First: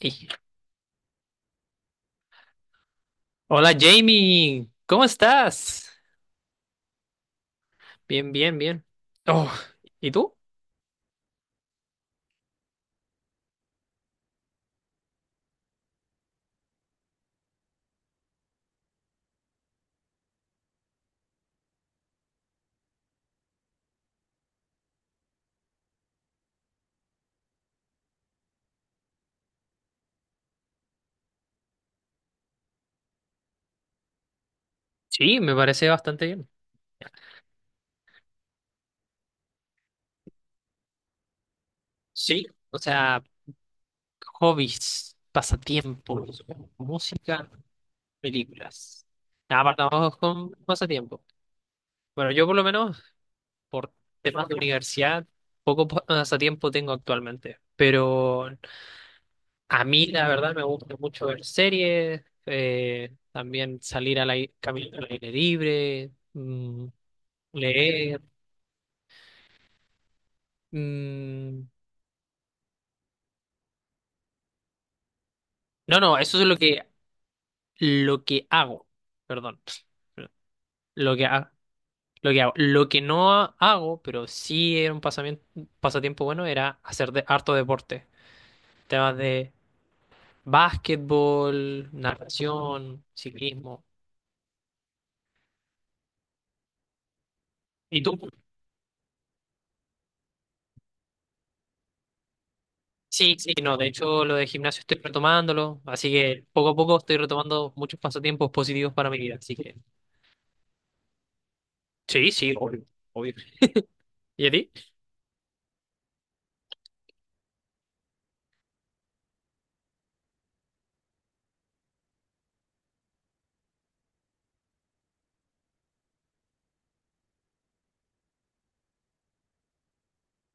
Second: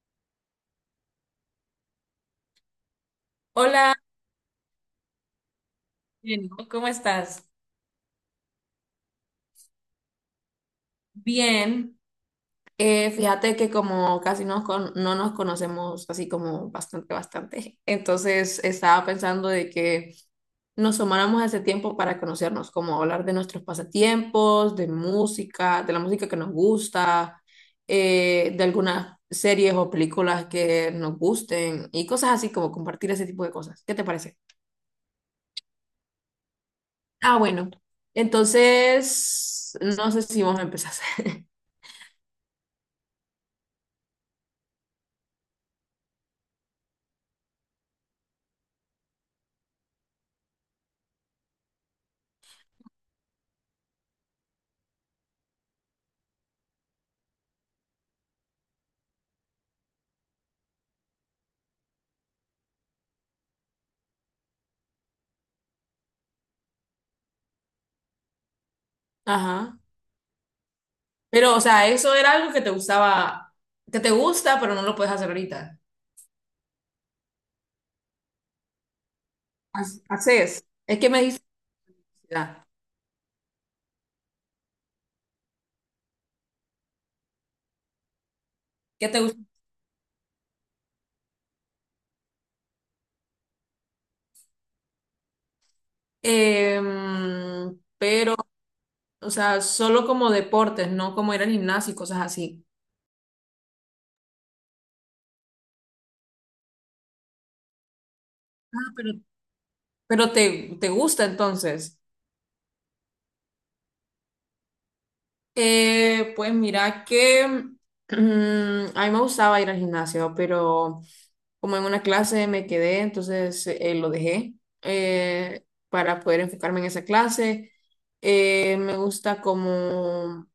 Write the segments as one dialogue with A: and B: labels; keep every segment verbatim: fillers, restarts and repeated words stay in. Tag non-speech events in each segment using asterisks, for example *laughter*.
A: Ey, hola
B: Hola,
A: Jamie, ¿cómo estás?
B: Jenny, ¿cómo estás?
A: Bien, bien, bien. Oh, ¿y tú?
B: Bien, eh, fíjate que como casi nos con- no nos conocemos así como bastante, bastante, entonces estaba pensando de que nos tomáramos ese tiempo para conocernos, como hablar de nuestros pasatiempos, de música, de la música que nos gusta, eh, de algunas series o películas que nos gusten y cosas así como compartir ese tipo de cosas. ¿Qué te parece?
A: Sí, me parece bastante bien.
B: Ah, bueno, entonces no sé si vamos a empezar. *laughs*
A: Sí, o sea, hobbies, pasatiempos, música, películas. Nada, partamos con pasatiempo. Bueno, yo por lo menos, por temas de universidad, poco pa- pasatiempo tengo actualmente. Pero a mí, la verdad, me gusta mucho ver series, eh, también salir al aire, caminar al aire libre, mm, leer.
B: Ajá. Pero, o
A: Mm,
B: sea, eso era algo que te gustaba, que te gusta, pero no lo puedes hacer ahorita.
A: no, no, eso es lo que, lo que hago. Perdón.
B: Hac- Haces. Es que
A: Lo
B: me
A: que,
B: dices
A: ha- lo que hago.
B: ah,
A: Lo que no ha- hago, pero sí era un pasamiento, pasatiempo bueno, era hacer de, harto deporte.
B: ¿qué
A: Temas
B: te gusta?
A: de básquetbol, natación, ciclismo.
B: Em,
A: ¿Y tú?
B: pero, o sea, solo como deportes, no como ir al gimnasio y cosas así.
A: Sí, sí, no, de hecho lo de gimnasio estoy retomándolo, así que poco a poco estoy retomando muchos pasatiempos positivos
B: Ah,
A: para
B: Pero,
A: mi vida, así que...
B: pero te, te gusta entonces.
A: Sí, sí, obvio, obvio. ¿Y a ti?
B: Eh, pues mira que *clears throat* mm, a mí me gustaba ir al gimnasio, pero como en una clase me quedé, entonces eh, lo dejé eh, para poder enfocarme en esa clase. Eh, me gusta como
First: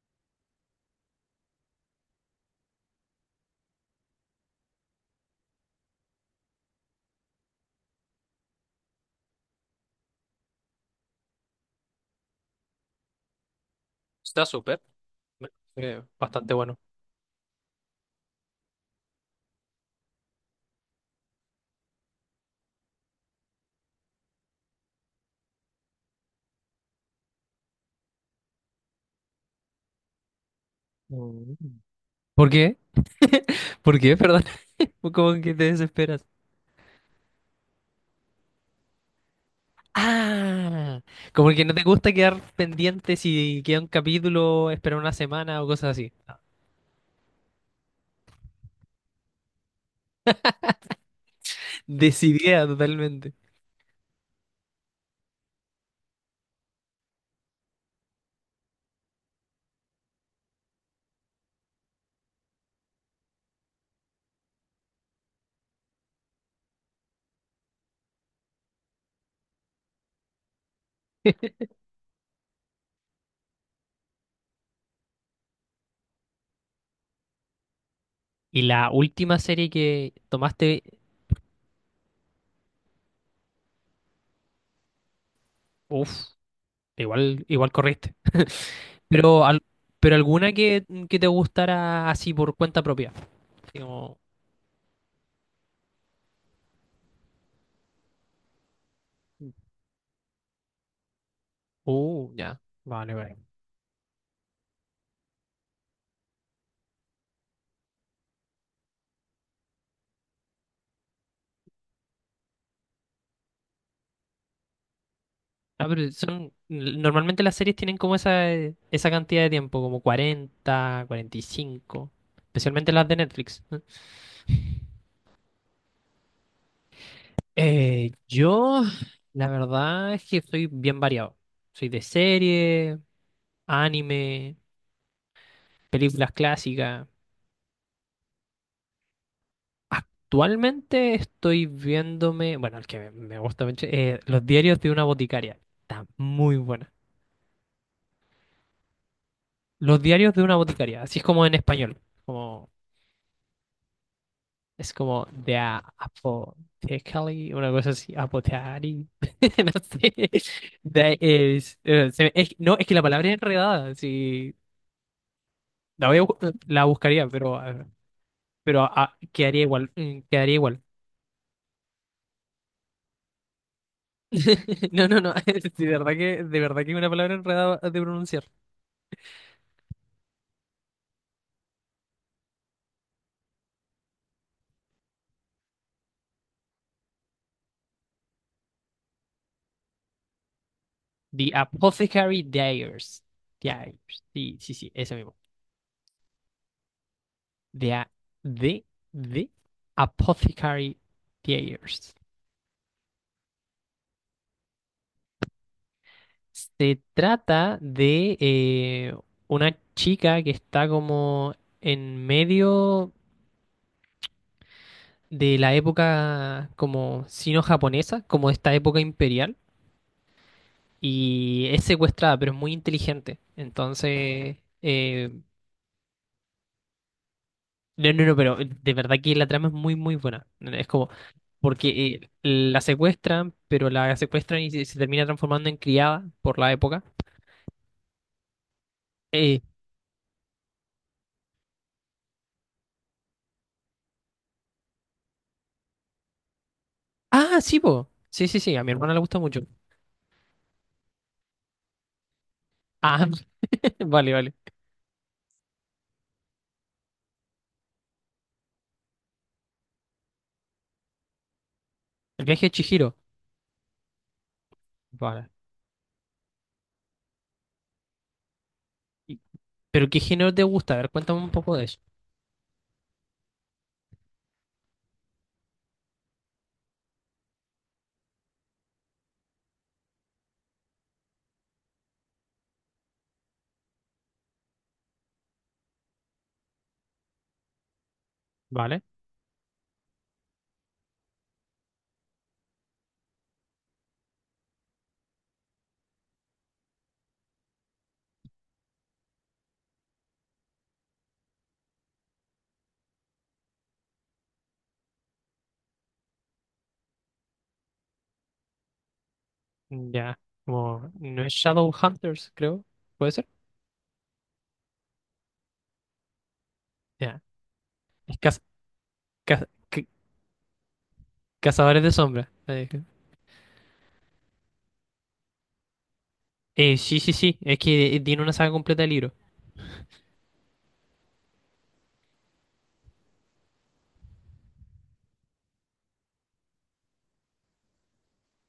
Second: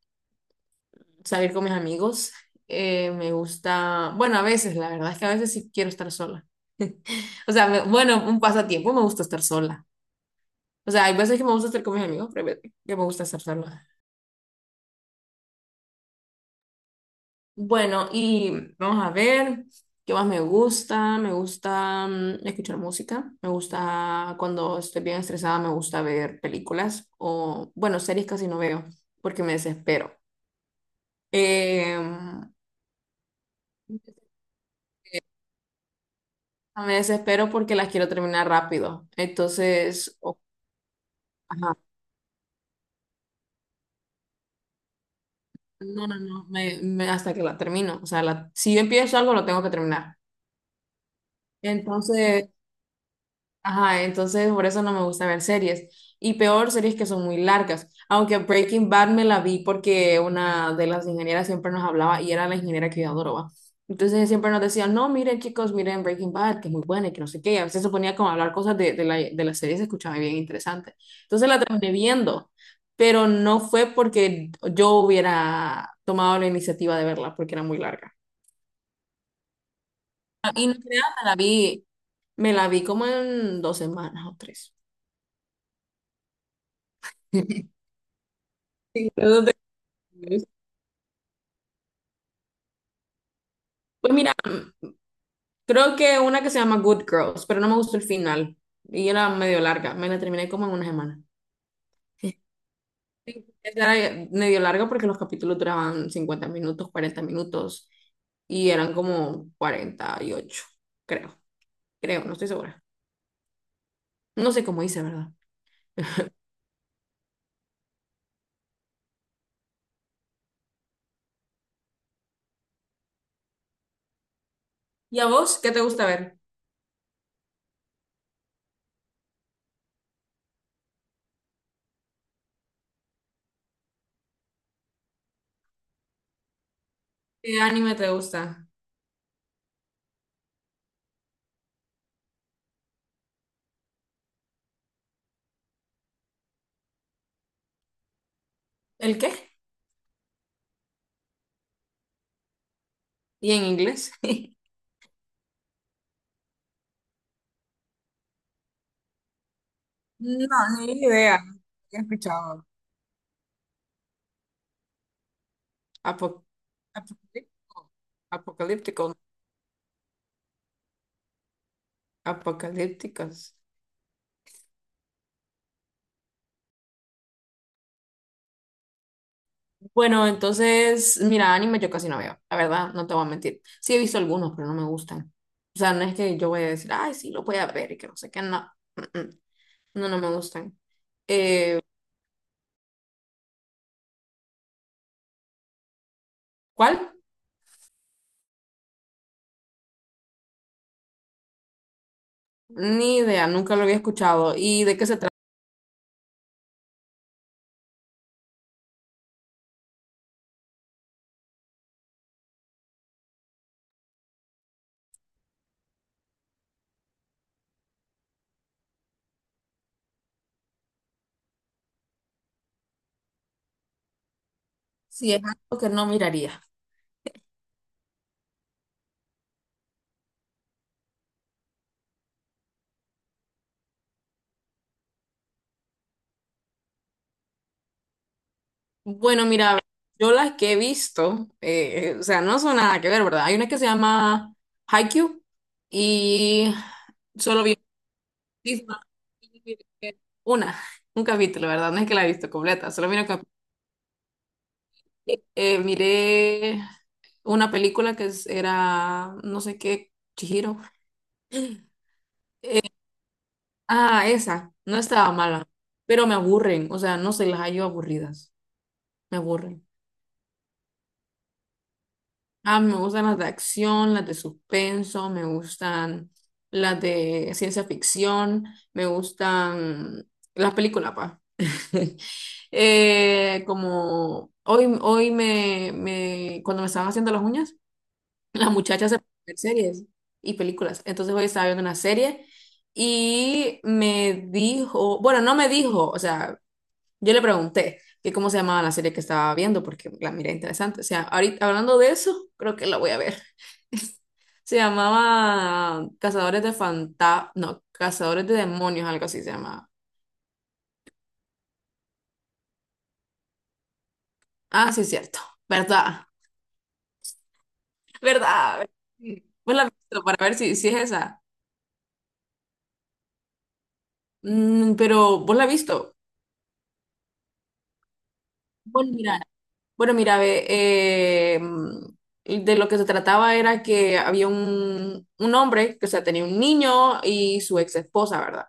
B: salir con mis amigos. Eh, me gusta, bueno, a veces, la verdad es que a veces sí quiero estar sola. O sea, me- bueno, un pasatiempo me gusta estar sola. O sea, hay veces que me gusta estar con mis amigos, pero hay veces que me gusta estar sola.
A: Está súper, eh, bastante bueno.
B: Bueno, y vamos a ver qué más me gusta. Me gusta mm, escuchar música. Me gusta cuando estoy bien estresada, me gusta ver películas o, bueno, series casi no veo porque me desespero.
A: Mm.
B: Eh,
A: ¿Por qué? ¿Por qué? Perdón. *laughs* ¿Como que te desesperas?
B: Me desespero porque las quiero terminar rápido. Entonces, o-
A: Ah, como que no
B: ajá,
A: te gusta quedar pendiente si queda un capítulo, esperar una semana o cosas
B: no,
A: así.
B: no, no, me, me- hasta que la termino. O sea, la- si yo empiezo algo, lo tengo que terminar. Entonces,
A: Decidida totalmente.
B: ajá, entonces por eso no me gusta ver series. Y peor, series que son muy largas. Aunque Breaking Bad me la vi porque una de las ingenieras siempre nos hablaba y era la ingeniera que yo adoraba. Entonces siempre nos decía, no, miren chicos, miren Breaking Bad, que es muy buena y que no sé qué. Y a veces se ponía como a hablar cosas de, de la, de la serie, se escuchaba bien interesante. Entonces la
A: *laughs*
B: terminé viendo, pero no fue porque yo hubiera tomado la iniciativa de verla porque era muy larga.
A: Y la última serie que
B: Y no
A: tomaste,
B: creas, me la vi, me la vi como en dos semanas o tres.
A: uff, igual, igual
B: *laughs*
A: corriste.
B: Sí,
A: Pero,
B: luego
A: al- pero
B: pues
A: alguna que, que te gustara así por cuenta propia. Así como,
B: mira, creo que una que se llama Good Girls, pero no me gustó el final. Y era medio larga. Me la terminé como en una semana.
A: uh,
B: *laughs*
A: ya, vale, vale.
B: Sí, esa era medio larga porque los capítulos duraban cincuenta minutos, cuarenta minutos. Y eran como cuarenta y ocho, creo. Creo, no estoy segura. No sé cómo hice, ¿verdad?
A: Ah, pero son, normalmente las series tienen como esa, eh, esa cantidad de tiempo, como cuarenta cuarenta y cinco, especialmente las de Netflix.
B: ¿Y a vos qué te gusta ver?
A: Eh, yo, la verdad es que soy bien variado. Soy de serie, anime, películas clásicas.
B: ¿Qué anime te gusta?
A: Actualmente estoy viéndome, bueno, el que me me gusta mucho, eh, Los diarios de una boticaria. Está muy buena.
B: ¿El qué?
A: Los diarios de una boticaria, así es como en español. Como
B: ¿Y en inglés? *laughs*
A: es como de a- apothecary, una cosa así, apothecary. *laughs* No sé.
B: No, ni
A: De-
B: idea.
A: es-
B: He
A: eh, se- es-
B: escuchado.
A: no, es que la palabra es enredada. Sí, la voy a bu-
B: Apo-
A: la buscaría, pero,
B: Apocalíptico.
A: eh, pero
B: Apocalíptico.
A: ah, quedaría igual. mm, Quedaría igual.
B: Apocalípticas.
A: *laughs* No, no, no. *laughs* De verdad que, de verdad que es una palabra enredada de pronunciar.
B: Bueno, entonces, mira, anime yo casi no veo, la verdad, no te voy a mentir. Sí he visto algunos, pero no me gustan. O sea, no es que yo voy a decir, ay, sí, lo voy a ver y que no sé qué, no. Mm, mm. No, no me gustan.
A: The
B: Eh,
A: Apothecary Diaries. Diaries. Sí, sí, sí, ese mismo.
B: ¿cuál?
A: The, a- de, de Apothecary Diaries.
B: Ni idea, nunca lo había escuchado. ¿Y de qué se trata?
A: Se trata de eh, una chica que está como en medio de la época como sino-japonesa, como esta época imperial, y es secuestrada, pero es muy inteligente. Entonces,
B: Si
A: eh,
B: es algo que no miraría.
A: no, no, no, pero de verdad que la trama es muy, muy buena. Es como, porque eh, la secuestran, pero la secuestran y se, se termina transformando en criada por la época.
B: Bueno,
A: Eh,
B: mira, yo las que he visto, eh, o sea, no son nada que ver, ¿verdad? Hay una que se llama Haikyuu y
A: ah,
B: solo vi
A: sí, po. Sí, sí, sí, a mi
B: misma.
A: hermana le gusta mucho.
B: Una, un capítulo, ¿verdad? No es que la he visto completa, solo
A: Ah,
B: miré, cap-
A: *laughs* vale, vale.
B: eh, miré una película que es- era, no sé qué, Chihiro.
A: El viaje de Chihiro.
B: Ah, esa, no estaba
A: Vale.
B: mala, pero me aburren, o sea, no se las hallo aburridas, me
A: Y...
B: aburren.
A: ¿Pero qué género te gusta? A ver, cuéntame un poco de eso.
B: Ah, me gustan las de acción, las de suspenso, me gustan las de ciencia ficción, me gustan las películas, pa. *laughs* Eh, como hoy, hoy me, me, cuando me estaban haciendo las uñas, las
A: Vale.
B: muchachas se ponen a ver series y películas. Entonces hoy estaba viendo una serie y me dijo, bueno, no me dijo, o sea, yo le pregunté que cómo se llamaba la serie que estaba viendo, porque la miré interesante. O sea, ahorita hablando de eso, creo que la voy a ver. *laughs* Se llamaba Cazadores de fanta no, Cazadores de Demonios, algo así se llamaba.
A: Ya. Como, no es Shadowhunters, creo. ¿Puede ser?
B: Ah, sí, es cierto. ¿Verdad?
A: Ya. Es caz-
B: ¿Verdad?
A: caz-
B: ¿Vos la has
A: ca-
B: visto para ver si, si es esa?
A: Cazadores de Sombras. Eh,
B: Mm, pero, ¿vos la has visto?
A: eh, sí, sí, sí. Es que eh, tiene una saga completa de
B: Bueno,
A: libros.
B: mira, bueno, mira, ve, eh, mm, de lo que se trataba era que había un, un hombre que, o sea, tenía un niño y su ex esposa, ¿verdad?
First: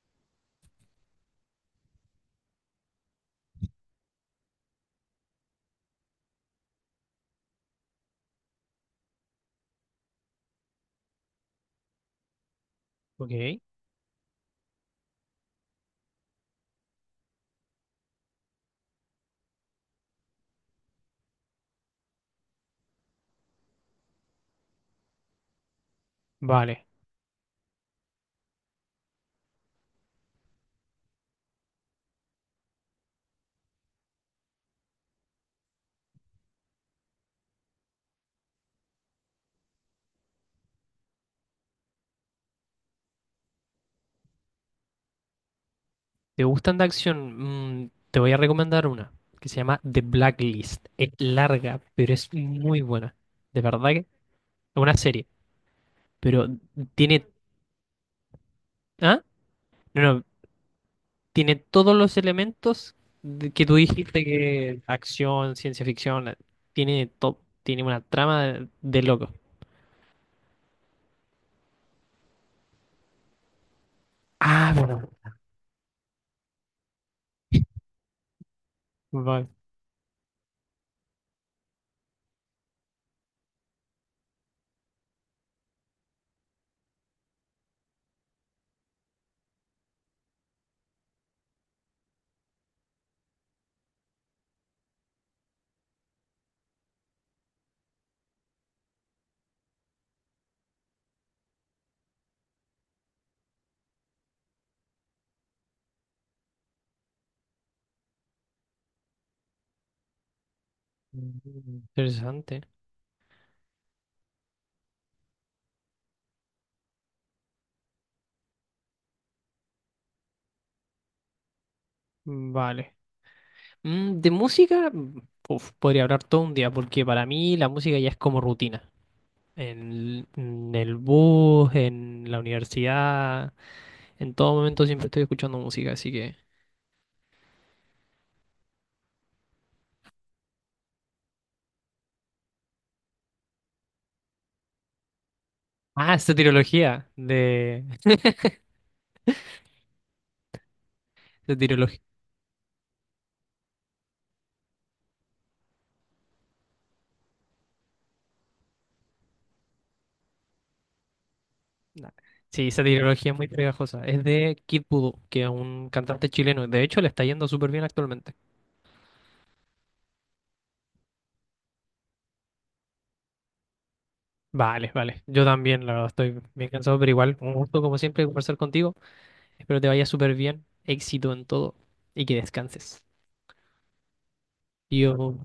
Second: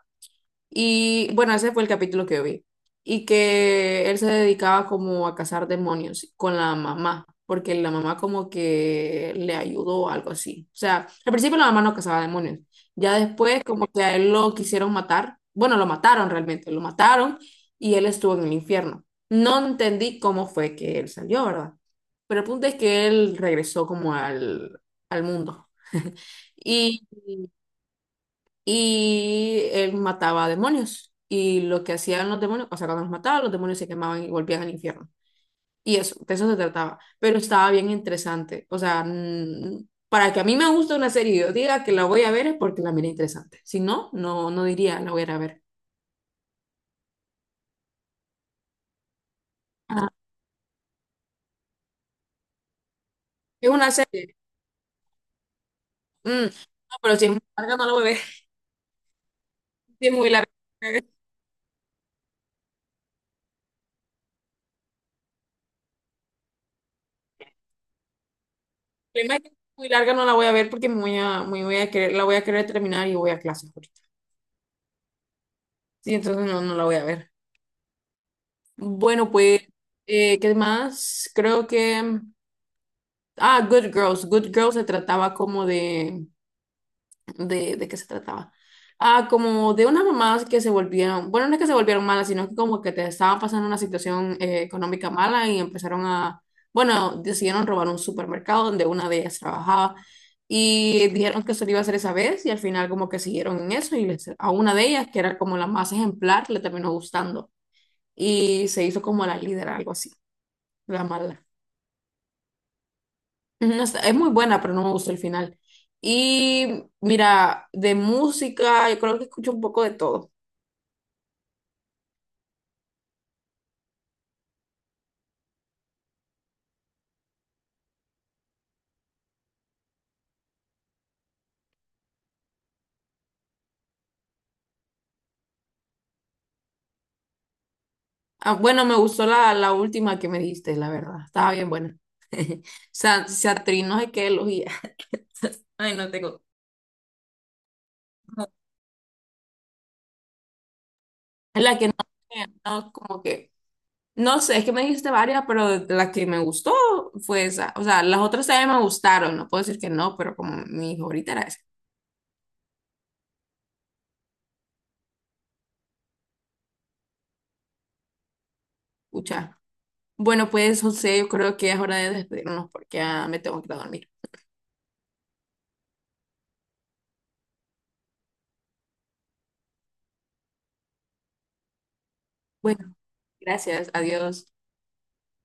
B: Y bueno, ese fue el capítulo que yo vi. Y que él se dedicaba como a cazar demonios con la mamá, porque la mamá como que le ayudó o algo así. O sea, al principio la mamá no cazaba demonios. Ya
A: Ok.
B: después como que a él lo quisieron matar. Bueno, lo mataron realmente, lo mataron y él estuvo en el infierno. No entendí cómo fue que él salió, ¿verdad? Pero el punto es que él regresó como al, al mundo
A: Vale.
B: y él mataba demonios. Y lo que hacían los demonios, o sea, cuando los mataban, los demonios se quemaban y volvían al infierno. Y eso, de eso se trataba. Pero estaba bien interesante. O sea, mm, para que a mí me guste una serie y yo diga que la voy a ver es porque la miré interesante. Si no, no, no diría la voy a ir a ver.
A: ¿Te gustan de acción? Mm, te voy a recomendar una que se llama The
B: Ajá.
A: Blacklist. Es larga, pero es muy buena. De
B: Es
A: verdad
B: una
A: que es
B: serie.
A: una serie.
B: Mm,
A: Pero
B: no, pero
A: tiene...
B: si es muy larga, no la voy a ver. *laughs*
A: ¿Ah? No,
B: Si es
A: no,
B: muy larga. El
A: tiene todos los elementos de- que tú dijiste, que acción, ciencia ficción, la- tiene todo, tiene una trama de, de loco.
B: problema es que si es muy larga, no la voy a ver porque me voy a, me voy a querer, la voy a querer terminar y voy a clases ahorita.
A: Ah, bueno.
B: Sí, entonces no, no la voy a ver. Bueno,
A: Vale.
B: pues, eh, ¿qué más? Creo que... mm, ah, Good Girls. Good Girls se trataba como de... ¿De, de qué se trataba? Ah, como de unas mamás que se volvieron... Bueno, no es que se volvieron malas, sino que como que te estaban pasando una situación eh, económica mala y empezaron a... Bueno, decidieron robar un supermercado donde una de ellas trabajaba y dijeron que eso lo iba a hacer esa vez y al final como que siguieron en eso y les- a una de ellas, que era como la más ejemplar, le terminó gustando y se hizo como la líder, algo así. La
A: Mm,
B: mala.
A: interesante.
B: No está- es muy buena, pero no me gustó el final. Y mira, de música, yo creo que escucho un poco de todo.
A: Vale. Mm, de música, mm, uf, podría hablar todo un día, porque para mí la música ya es como rutina. En, en el bus, en la universidad, en todo momento siempre estoy escuchando música, así que...
B: Ah, bueno, me gustó la, la última que me diste, la verdad. Estaba bien buena. *laughs* Sa- Satrin, no sé qué elegía. *laughs* Ay, no
A: Ah,
B: tengo.
A: soteriología de...
B: Es la que no, no, como que. No sé, es que me dijiste varias, pero la que me gustó fue esa. O sea, las otras también me gustaron. No puedo decir que no, pero como mi favorita era esa.
A: Nah. Sí, esa trilogía es muy pegajosa. Es de Kid Voodoo, que es un cantante chileno. De hecho, le está yendo súper bien actualmente.
B: Escucha. Bueno, pues José, yo creo que es hora de despedirnos porque ya me tengo que ir a dormir.
A: Vale, vale. Yo también, la verdad, estoy bien cansado, pero igual, un gusto como siempre conversar contigo. Espero te vaya súper bien. Éxito en todo y que
B: Bueno,
A: descanses.
B: gracias. Adiós.
A: Dios.